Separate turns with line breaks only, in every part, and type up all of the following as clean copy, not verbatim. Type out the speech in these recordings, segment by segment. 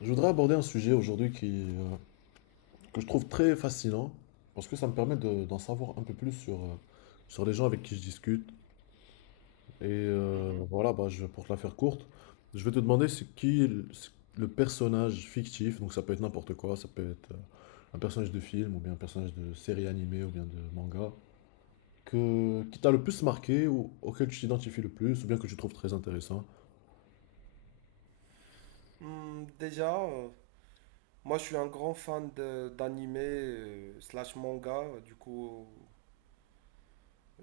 Je voudrais aborder un sujet aujourd'hui qui que je trouve très fascinant parce que ça me permet d'en savoir un peu plus sur, sur les gens avec qui je discute.
Mhm.
Pour te la faire courte, je vais te demander c'est le personnage fictif. Donc ça peut être n'importe quoi, ça peut être un personnage de film ou bien un personnage de série animée ou bien de manga, qui t'a le plus marqué ou auquel tu t'identifies le plus ou bien que tu trouves très intéressant.
Déjà, moi je suis un grand fan d'anime slash manga. Du coup,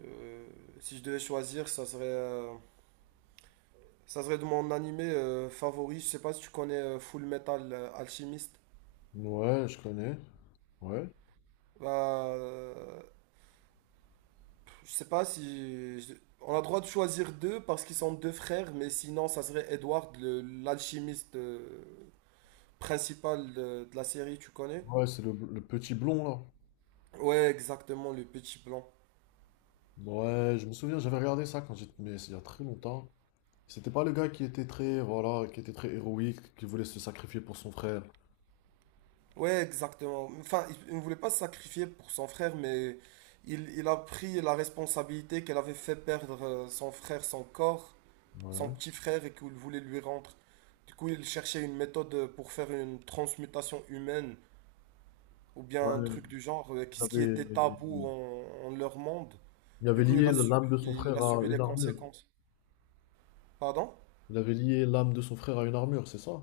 euh, si je devais choisir, ça serait de mon anime favori. Je sais pas si tu connais Full Metal Alchemist.
Ouais, je connais. Ouais.
Bah, je sais pas si on a droit de choisir deux parce qu'ils sont deux frères, mais sinon ça serait Edward, l'alchimiste principal de la série. Tu connais?
Ouais, c'est le petit blond là.
Ouais, exactement, le petit blanc.
Ouais, je me souviens, j'avais regardé ça quand j'étais, mais c'est il y a très longtemps. C'était pas le gars qui était très, voilà, qui était très héroïque, qui voulait se sacrifier pour son frère.
Ouais, exactement. Enfin, il ne voulait pas se sacrifier pour son frère, mais il a pris la responsabilité qu'elle avait fait perdre son frère, son corps, son
Ouais.
petit frère, et qu'il voulait lui rendre. Du coup, il cherchait une méthode pour faire une transmutation humaine, ou
Ouais,
bien un
il
truc du genre, ce qui
avait,
était tabou en leur monde.
il
Du
avait
coup,
lié l'âme de son
il
frère
a
à
subi
une
les
armure.
conséquences. Pardon?
Il avait lié l'âme de son frère à une armure, c'est ça?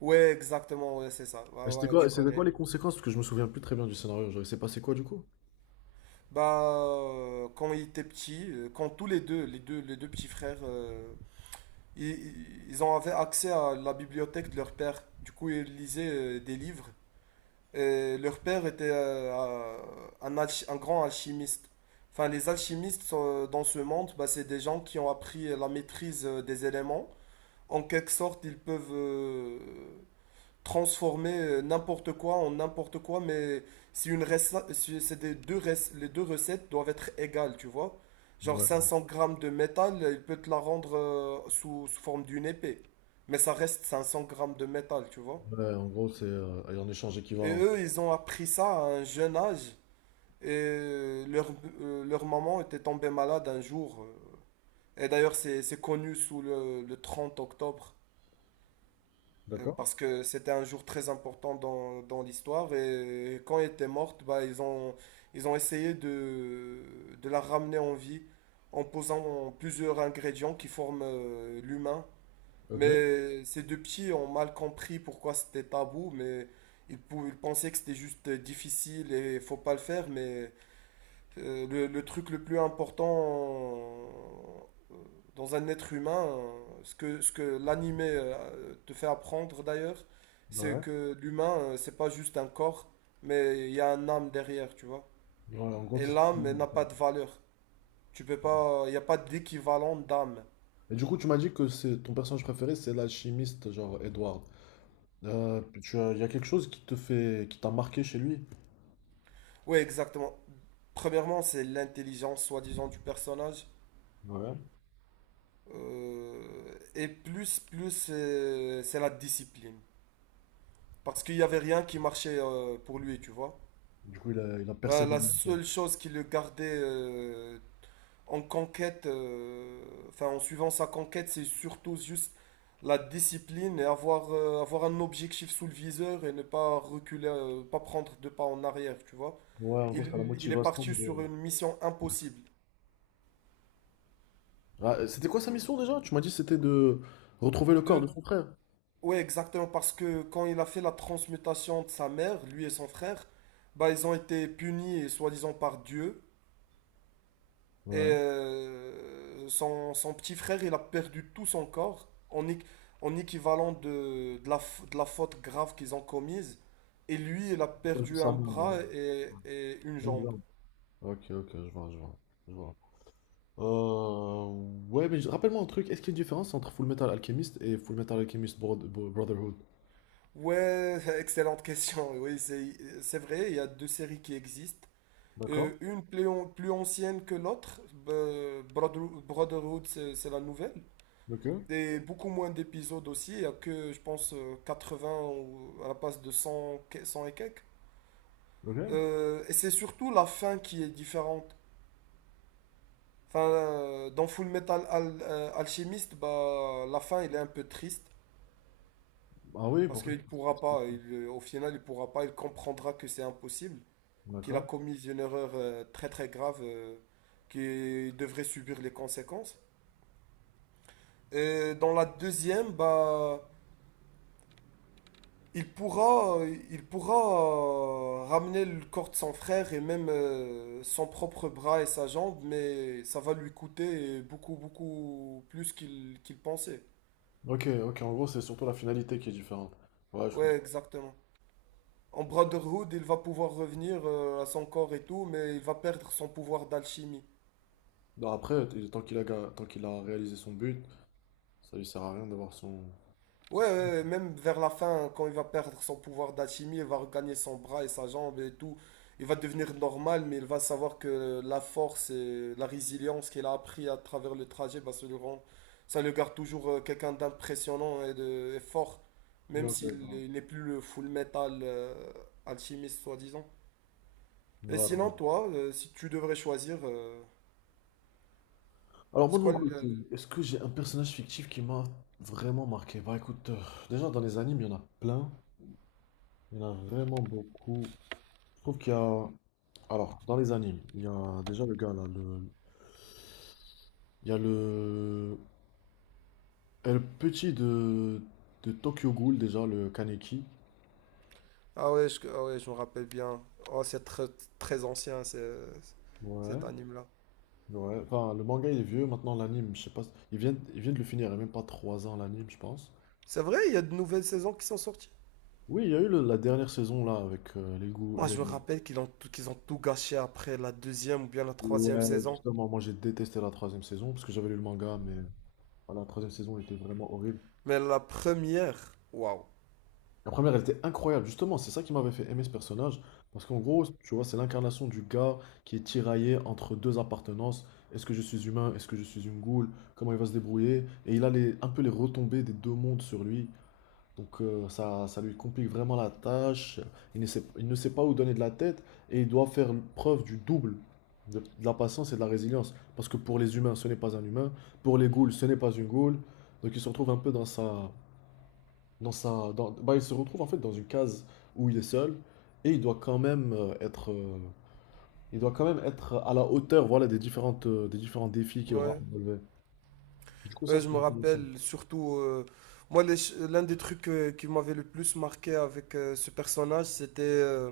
Ouais, exactement, ouais, c'est ça. Ouais,
Et
voilà, tu
c'était
connais.
quoi les conséquences? Parce que je me souviens plus très bien du scénario. Genre, il s'est passé quoi du coup?
Bah, quand ils étaient petits, quand tous les deux petits frères, ils ont avaient accès à la bibliothèque de leur père. Du coup, ils lisaient des livres. Et leur père était un grand alchimiste. Enfin, les alchimistes dans ce monde, bah, c'est des gens qui ont appris la maîtrise des éléments. En quelque sorte, ils peuvent transformer n'importe quoi en n'importe quoi, mais si une rece- si c'est des deux rec- les deux recettes doivent être égales, tu vois. Genre
Ouais.
500 grammes de métal, il peut te la rendre sous forme d'une épée. Mais ça reste 500 grammes de métal, tu vois.
Ouais, en gros, c'est un échange
Et
équivalent.
eux, ils ont appris ça à un jeune âge. Et leur maman était tombée malade un jour. Et d'ailleurs, c'est connu sous le 30 octobre,
D'accord?
parce que c'était un jour très important dans l'histoire. Et quand elle était morte, bah, ils ont essayé de la ramener en vie en posant plusieurs ingrédients qui forment l'humain.
Ok.
Mais ces deux petits ont mal compris pourquoi c'était tabou, mais ils pensaient que c'était juste difficile et faut pas le faire. Mais le truc le plus important dans un être humain, ce que l'animé te fait apprendre d'ailleurs, c'est
Ouais.
que l'humain, c'est pas juste un corps, mais il y a un âme derrière, tu vois.
Ouais, en gros,
Et
c'est...
l'âme, elle n'a pas de valeur. Tu peux pas, il n'y a pas d'équivalent d'âme.
Et du coup, tu m'as dit que c'est ton personnage préféré, c'est l'alchimiste, genre Edward. Il y a quelque chose qui te fait, qui t'a marqué chez lui.
Oui, exactement. Premièrement, c'est l'intelligence, soi-disant, du personnage.
Ouais.
Euh, et plus, c'est la discipline. Parce qu'il n'y avait rien qui marchait pour lui, tu vois.
Du coup, il a
La
persévéré un peu.
seule chose qui le gardait en conquête, enfin en suivant sa conquête, c'est surtout juste la discipline et avoir un objectif sous le viseur et ne pas reculer, pas prendre deux pas en arrière, tu vois.
Ouais, en gros,
Il,
c'était la
il est
motivation.
parti sur
De-
une mission impossible.
Ah, c'était quoi sa mission déjà? Tu m'as dit que c'était de retrouver le corps
De,
de son frère.
ouais, exactement, parce que quand il a fait la transmutation de sa mère, lui et son frère, bah ils ont été punis, soi-disant, par Dieu. Et
Ouais.
son petit frère, il a perdu tout son corps en équivalent de la faute grave qu'ils ont commise. Et lui, il a
C'était un peu
perdu un
ça, mais,
bras et une
une
jambe.
jambe. Ok, ok, je vois, je vois. Euh, ouais, mais rappelle-moi un truc. Est-ce qu'il y a une différence entre Full Metal Alchemist et Full Metal Alchemist Brotherhood?
Ouais, excellente question. Oui, c'est vrai, il y a deux séries qui existent.
D'accord.
Une plus ancienne que l'autre, Brotherhood, c'est la nouvelle.
Ok.
Et beaucoup moins d'épisodes aussi, il y a que, je pense, 20 ou à la place de 100 et quelques.
Ok.
Et c'est surtout la fin qui est différente. Enfin, dans Full Metal Alchemist, bah, la fin, elle est un peu triste
Ah oui,
parce
pourquoi?
qu'il pourra pas. Au final, il pourra pas. Il comprendra que c'est impossible, qu'il a
D'accord.
commis une erreur très très grave, qu'il devrait subir les conséquences. Et dans la deuxième, bah, Il pourra, il pourra ramener le corps de son frère et même son propre bras et sa jambe, mais ça va lui coûter beaucoup, beaucoup plus qu'il pensait.
Ok, ok, en gros, c'est surtout la finalité qui est différente. Ouais, je
Ouais,
comprends.
exactement. En Brotherhood, il va pouvoir revenir à son corps et tout, mais il va perdre son pouvoir d'alchimie.
Non, après, tant qu'il a, tant qu'il a réalisé son but, ça lui sert à rien d'avoir son.
Ouais, ouais, ouais, même vers la fin, quand il va perdre son pouvoir d'alchimie, il va regagner son bras et sa jambe et tout. Il va devenir normal, mais il va savoir que la force et la résilience qu'il a appris à travers le trajet, bah, ça le garde toujours quelqu'un d'impressionnant et de et fort,
Ouais,
même
ouais,
s'il
ouais.
il n'est plus le full metal alchimiste, soi-disant.
Ouais,
Et
ouais.
sinon, toi, si tu devrais choisir,
Alors,
c'est
moi de mon
quoi le...
côté, est-ce que j'ai un personnage fictif qui m'a vraiment marqué? Bah écoute, déjà dans les animes, il y en a plein. Il y en a vraiment beaucoup. Je trouve qu'il y a. Alors, dans les animes, il y a déjà le gars là, le. Il y a le. Et le petit de. De Tokyo Ghoul, déjà, le Kaneki.
Ah ouais, je me rappelle bien. Oh, c'est très, très ancien,
Ouais.
cet anime-là.
Ouais, enfin, le manga il est vieux, maintenant l'anime, je sais pas, ils viennent de le finir, il y a même pas 3 ans l'anime, je pense.
C'est vrai, il y a de nouvelles saisons qui sont sorties.
Oui, il y a eu la dernière saison là avec les goûts.
Moi,
Les-
je me rappelle qu'ils ont tout gâché après la deuxième ou bien la
Ouais,
troisième saison.
justement, moi j'ai détesté la troisième saison parce que j'avais lu le manga, mais voilà, la troisième saison elle était vraiment horrible.
Mais la première, waouh.
La première elle était incroyable, justement, c'est ça qui m'avait fait aimer ce personnage parce qu'en gros, tu vois, c'est l'incarnation du gars qui est tiraillé entre deux appartenances. Est-ce que je suis humain? Est-ce que je suis une goule? Comment il va se débrouiller? Et il a les, un peu les retombées des deux mondes sur lui. Donc ça, ça lui complique vraiment la tâche. Il ne sait pas où donner de la tête et il doit faire preuve du double de la patience et de la résilience. Parce que pour les humains, ce n'est pas un humain. Pour les ghouls, ce n'est pas une ghoul. Donc il se retrouve un peu dans sa... Il se retrouve en fait dans une case où il est seul et il doit quand même être... il doit quand même être à la hauteur, voilà, des différentes, des différents défis qu'il aura à
Ouais.
relever. Du coup, ça,
Ouais, je
c'est
me
intéressant.
rappelle surtout, moi, l'un des trucs qui m'avait le plus marqué avec ce personnage, c'était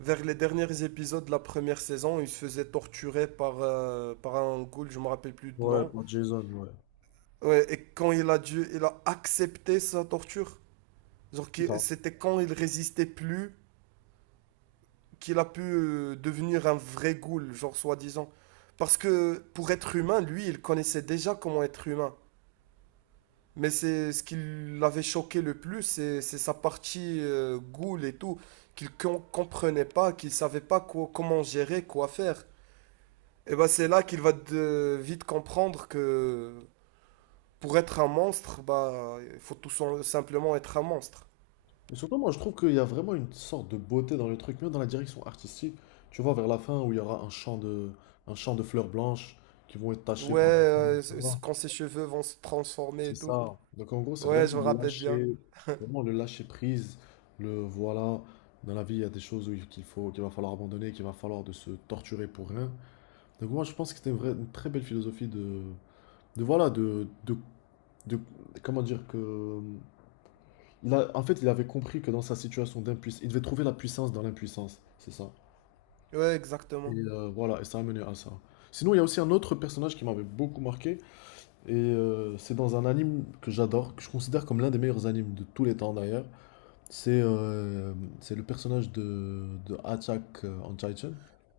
vers les derniers épisodes de la première saison. Il se faisait torturer par un ghoul, je me rappelle plus de
Ouais,
nom.
pour Jason, ouais.
Ouais, et quand il a dû, il a accepté sa torture. Genre, c'était quand il résistait plus qu'il a pu devenir un vrai ghoul, genre soi-disant. Parce que pour être humain, lui, il connaissait déjà comment être humain. Mais c'est ce qui l'avait choqué le plus, c'est sa partie ghoul et tout, comprenait pas, qu'il savait pas comment gérer, quoi faire. Et bah c'est là qu'il va vite comprendre que pour être un monstre, bah il faut tout simplement être un monstre.
Mais surtout, moi, je trouve qu'il y a vraiment une sorte de beauté dans le truc, même dans la direction artistique. Tu vois, vers la fin, où il y aura un champ de fleurs blanches qui vont être tachées
Ouais,
par... Tu vois,
quand ses cheveux vont se transformer
c'est
et tout.
ça. Donc, en gros, c'est
Ouais, je me rappelle bien.
vraiment le lâcher prise. Le voilà, dans la vie, il y a des choses où il- qu'il faut, qu'il va falloir abandonner, qu'il va falloir de se torturer pour rien. Donc, moi, je pense que c'était une très belle philosophie de voilà, de- comment dire que Il en fait, il avait compris que dans sa situation d'impuissance, il devait trouver la puissance dans l'impuissance, c'est ça.
Ouais,
Et
exactement.
voilà, et ça a mené à ça. Sinon, il y a aussi un autre personnage qui m'avait beaucoup marqué, et c'est dans un anime que j'adore, que je considère comme l'un des meilleurs animes de tous les temps d'ailleurs. C'est euh, c'est le personnage de Attack on Titan.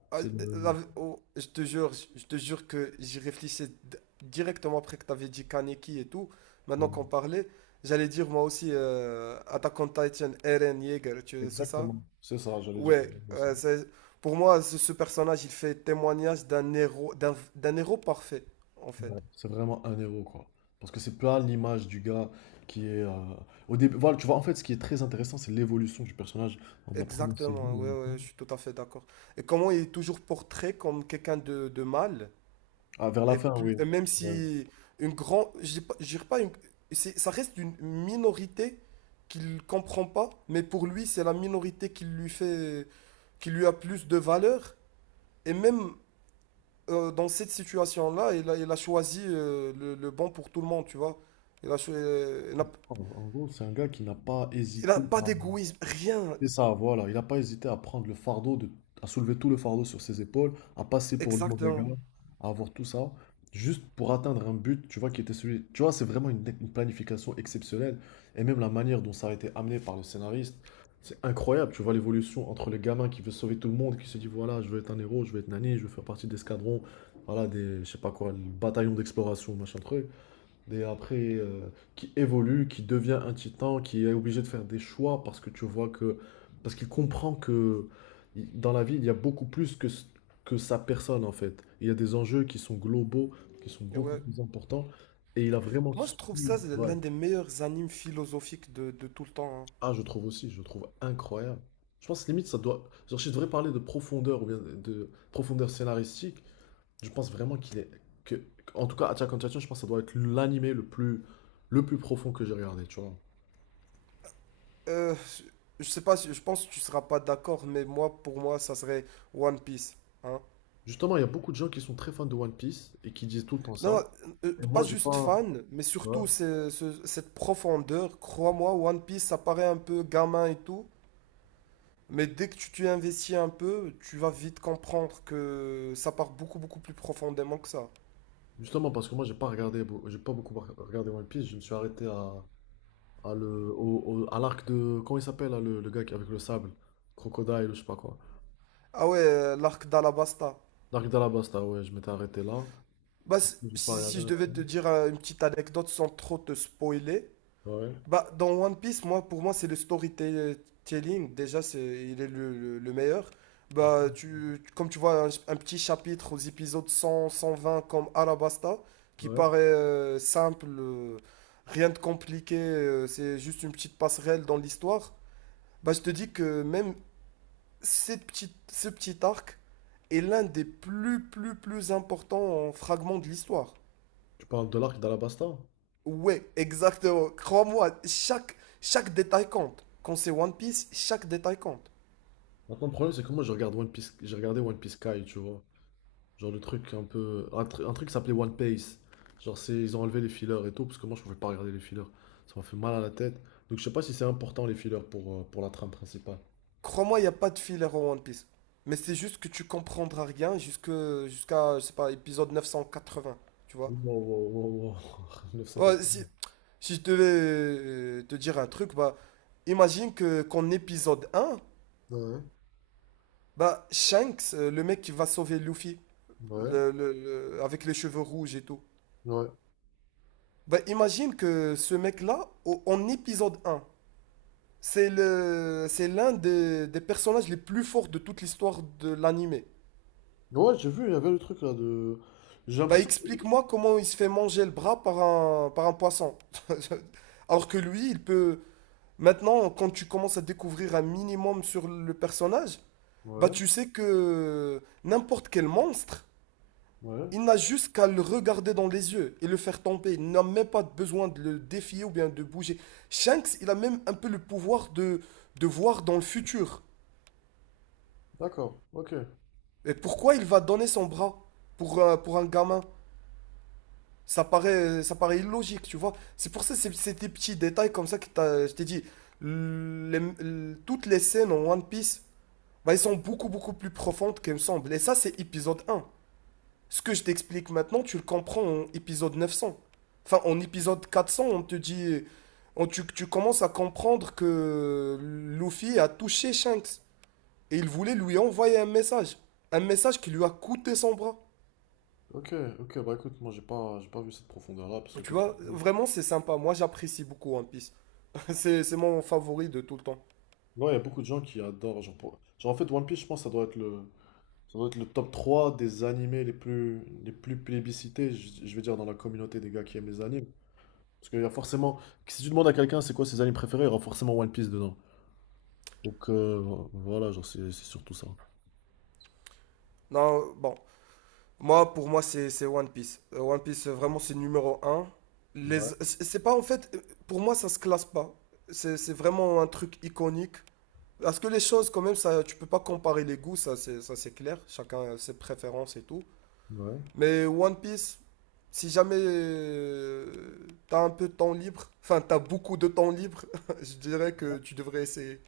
Ah,
C'est
oh, je te jure que j'y réfléchissais directement après que tu avais dit Kaneki et tout. Maintenant qu'on
le-
parlait, j'allais dire moi aussi Attack on Titan, Eren Yeager, tu c'est ça?
Exactement. C'est ça, j'allais dire
Ouais,
aussi.
pour moi, ce personnage, il fait témoignage d'un héros, d'un héros parfait, en fait.
Ouais, c'est vraiment un héros, quoi. Parce que c'est pas l'image du gars qui est. Au début, voilà, tu vois, en fait, ce qui est très intéressant, c'est l'évolution du personnage entre la première saison
Exactement,
et
ouais,
la
ouais,
fin.
je suis tout à fait d'accord. Et comment il est toujours portrait comme quelqu'un de mal.
Ah, vers la fin, oui.
Et même
Ouais.
si une grande, je dis pas, je dirais pas ça reste une minorité qu'il comprend pas, mais pour lui, c'est la minorité qui lui fait, qui lui a plus de valeur. Et même dans cette situation-là, il a choisi le bon pour tout le monde, tu vois. Il a, cho- il n'a,
En en gros, c'est un gars qui n'a pas
il a
hésité.
pas d'égoïsme, rien,
C'est ça, voilà. Il n'a pas hésité à prendre le fardeau, de, à soulever tout le fardeau sur ses épaules, à passer pour le mauvais gars,
exactement.
à avoir tout ça, juste pour atteindre un but, tu vois, qui était celui. Tu vois, c'est vraiment une planification exceptionnelle. Et même la manière dont ça a été amené par le scénariste, c'est incroyable. Tu vois l'évolution entre les gamins qui veut sauver tout le monde, qui se dit, voilà, je veux être un héros, je veux être nani, je veux faire partie d'escadrons, voilà, des, je sais pas quoi, le bataillon d'exploration, machin truc. Et après, qui évolue, qui devient un titan, qui est obligé de faire des choix parce que tu vois que. Parce qu'il comprend que dans la vie, il y a beaucoup plus que sa personne en fait. Il y a des enjeux qui sont globaux, qui sont
Et
beaucoup
ouais.
plus importants. Et il a vraiment
Moi, je
su.
trouve ça c'est
Ouais.
l'un des meilleurs animes philosophiques de tout le temps, hein.
Ah, je trouve aussi, je trouve incroyable. Je pense limite, ça doit. Genre, si je devrais parler de profondeur ou bien de profondeur scénaristique, je pense vraiment qu'il est. Que... En tout cas, Attack on Titan, je pense que ça doit être l'animé le plus profond que j'ai regardé, tu vois.
Euh, je sais pas, je pense que tu seras pas d'accord, pour moi, ça serait One Piece. Hein.
Justement, il y a beaucoup de gens qui sont très fans de One Piece et qui disent tout le temps ça.
Non,
Et
pas
moi, j'ai
juste
pas.
fan, mais
Ouais.
surtout cette profondeur. Crois-moi, One Piece, ça paraît un peu gamin et tout, mais dès que tu t'y investis un peu, tu vas vite comprendre que ça part beaucoup, beaucoup plus profondément que ça.
Justement, parce que moi, j'ai pas regardé, j'ai pas beaucoup regardé One Piece. Je me suis arrêté à le, à l'arc de. Comment il s'appelle, là, le gars avec le sable? Crocodile ou je sais pas quoi.
Ah ouais, l'arc d'Alabasta.
L'arc d'Alabasta, ouais, je m'étais arrêté là.
Bah,
J'ai pas regardé.
si je devais te dire une petite anecdote sans trop te spoiler.
Ouais.
Bah, dans One Piece, pour moi, c'est le storytelling. Déjà, il est le meilleur. Bah, comme tu vois, un petit chapitre aux épisodes 100, 120 comme Alabasta, qui
Ouais.
paraît simple, rien de compliqué, c'est juste une petite passerelle dans l'histoire. Bah, je te dis que même cette petite, ce petit arc est l'un des plus, plus, plus importants fragments de l'histoire.
Tu parles de l'arc d'Alabasta?
Ouais, exactement. Crois-moi, chaque détail compte. Quand c'est One Piece, chaque détail compte.
Maintenant, le problème, c'est que moi, je regarde One Piece, j'ai regardé One Piece Sky, tu vois. Genre le truc un peu. Un truc qui s'appelait One Piece. Genre c'est ils ont enlevé les fillers et tout, parce que moi je pouvais pas regarder les fillers. Ça m'a fait mal à la tête. Donc je sais pas si c'est important les fillers pour la trame principale.
Crois-moi, il n'y a pas de filler en One Piece. Mais c'est juste que tu comprendras rien jusqu'à, je sais pas, épisode 980, tu vois.
Wow, wow.
Ouais,
980.
si je devais te dire un truc, bah, imagine que qu'en épisode 1,
Ouais,
bah, Shanks, le mec qui va sauver Luffy,
ouais,
avec les cheveux rouges et tout.
ouais.
Bah, imagine que ce mec-là, en épisode 1, c'est c'est l'un des personnages les plus forts de toute l'histoire de l'anime.
Ouais, j'ai vu, il y avait le truc là de. J'ai
Bah
l'impression que.
explique-moi comment il se fait manger le bras par un poisson. Alors que lui, il peut... Maintenant, quand tu commences à découvrir un minimum sur le personnage, bah
Ouais,
tu sais que n'importe quel monstre,
ouais.
il n'a juste qu'à le regarder dans les yeux et le faire tomber. Il n'a même pas besoin de le défier ou bien de bouger. Shanks, il a même un peu le pouvoir de voir dans le futur.
D'accord, ok.
Mais pourquoi il va donner son bras pour un gamin? Ça paraît illogique, tu vois. C'est pour ça, c'est des petits détails comme ça que je t'ai dit. Toutes les scènes en One Piece, bah, elles sont beaucoup, beaucoup plus profondes qu'elles me semblent. Et ça, c'est épisode un. Ce que je t'explique maintenant, tu le comprends en épisode 900. Enfin, en épisode 400 on te dit... tu commences à comprendre que Luffy a touché Shanks. Et il voulait lui envoyer un message. Un message qui lui a coûté son bras.
Ok, ok, bah écoute, moi j'ai pas vu cette profondeur là, parce que
Tu
comme tu
vois,
dis-
vraiment, c'est sympa. Moi, j'apprécie beaucoup One Piece. C'est mon favori de tout le temps.
Ouais, il y a beaucoup de gens qui adorent. Genre, genre, en fait, One Piece, je pense, ça doit être le. Ça doit être le top 3 des animés les plus plébiscités, je vais dire, dans la communauté des gars qui aiment les animes. Parce qu'il y a forcément. Si tu demandes à quelqu'un c'est quoi ses animes préférés, il y aura forcément One Piece dedans. Donc voilà, genre c'est surtout ça.
Non, bon. Pour moi, c'est One Piece. One Piece, vraiment, c'est numéro un.
Ouais,
C'est pas, en fait, pour moi, ça se classe pas. C'est vraiment un truc iconique. Parce que les choses, quand même, ça, tu peux pas comparer les goûts, ça, c'est clair. Chacun a ses préférences et tout.
ouais.
Mais One Piece, si jamais t'as un peu de temps libre, enfin, t'as beaucoup de temps libre, je dirais que tu devrais essayer.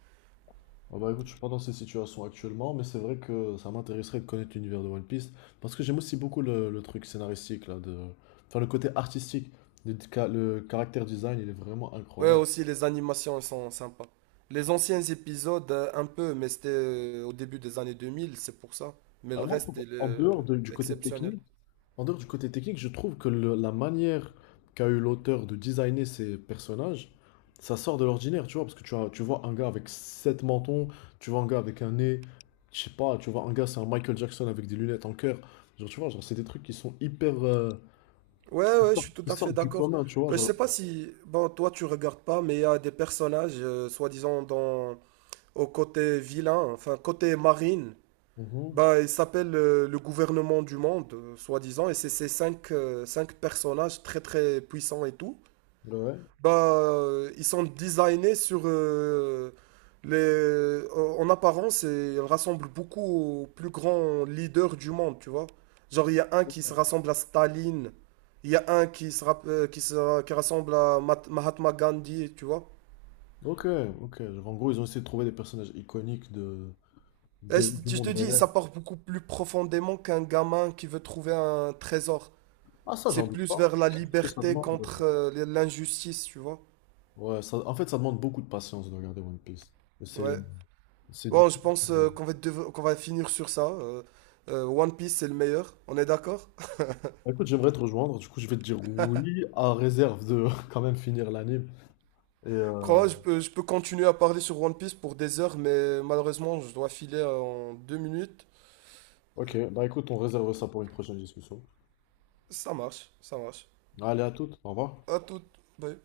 Ah bah écoute, je suis pas dans ces situations actuellement, mais c'est vrai que ça m'intéresserait de connaître l'univers de One Piece. Parce que j'aime aussi beaucoup le truc scénaristique, là, de. Enfin, le côté artistique. Le caractère design, il est vraiment
Ouais,
incroyable.
aussi les animations elles sont sympas. Les anciens épisodes, un peu, mais c'était au début des années 2000, c'est pour ça. Mais
Ah,
le
moi, je
reste, il
trouve,
est
en dehors du côté
exceptionnel.
technique, en dehors du côté technique, je trouve que la manière qu'a eu l'auteur de designer ses personnages, ça sort de l'ordinaire, tu vois, parce que tu vois un gars avec sept mentons, tu vois un gars avec un nez, je sais pas, tu vois un gars c'est un Michael Jackson avec des lunettes en cœur, genre tu vois, genre c'est des trucs qui sont hyper,
Ouais, ouais, je suis tout
qui
à fait
sortent du
d'accord.
commun, tu vois,
Je sais
genre.
pas si, bon, toi tu regardes pas, mais il y a des personnages, soi-disant, dans au côté vilain, enfin côté marine.
Mhm.
Bah, il s'appelle le gouvernement du monde, soi-disant, et c'est ces cinq personnages très très puissants et tout.
Ouais.
Bah, ils sont designés sur les. En apparence, et ils rassemblent beaucoup aux plus grands leaders du monde, tu vois. Genre, il y a un qui se rassemble à Staline, il y a un qui se, rapp- qui se- qui rassemble à Mahatma Gandhi, tu vois.
Ok, ok. Genre, en gros, ils ont essayé de trouver des personnages iconiques de,
Et
du
je te
monde
dis,
réel.
ça part beaucoup plus profondément qu'un gamin qui veut trouver un trésor.
Ah ça,
C'est
j'en doute
plus
pas.
vers la
C'est juste que ça
liberté
demande.
contre l'injustice, tu vois.
Ouais, ça, en fait, ça demande beaucoup de patience de regarder One Piece. Et C'est
Ouais.
C'est du
Bon, je
tout. Bah,
pense qu'on va finir sur ça. One Piece, c'est le meilleur, on est d'accord?
écoute, j'aimerais te rejoindre. Du coup, je vais te dire oui, à réserve de quand même finir l'anime. Et
Je peux continuer à parler sur One Piece pour des heures, mais malheureusement, je dois filer en 2 minutes.
ok, bah écoute, on réserve ça pour une prochaine discussion.
Ça marche, ça marche.
Allez, à toutes. Au revoir.
À tout. Bye.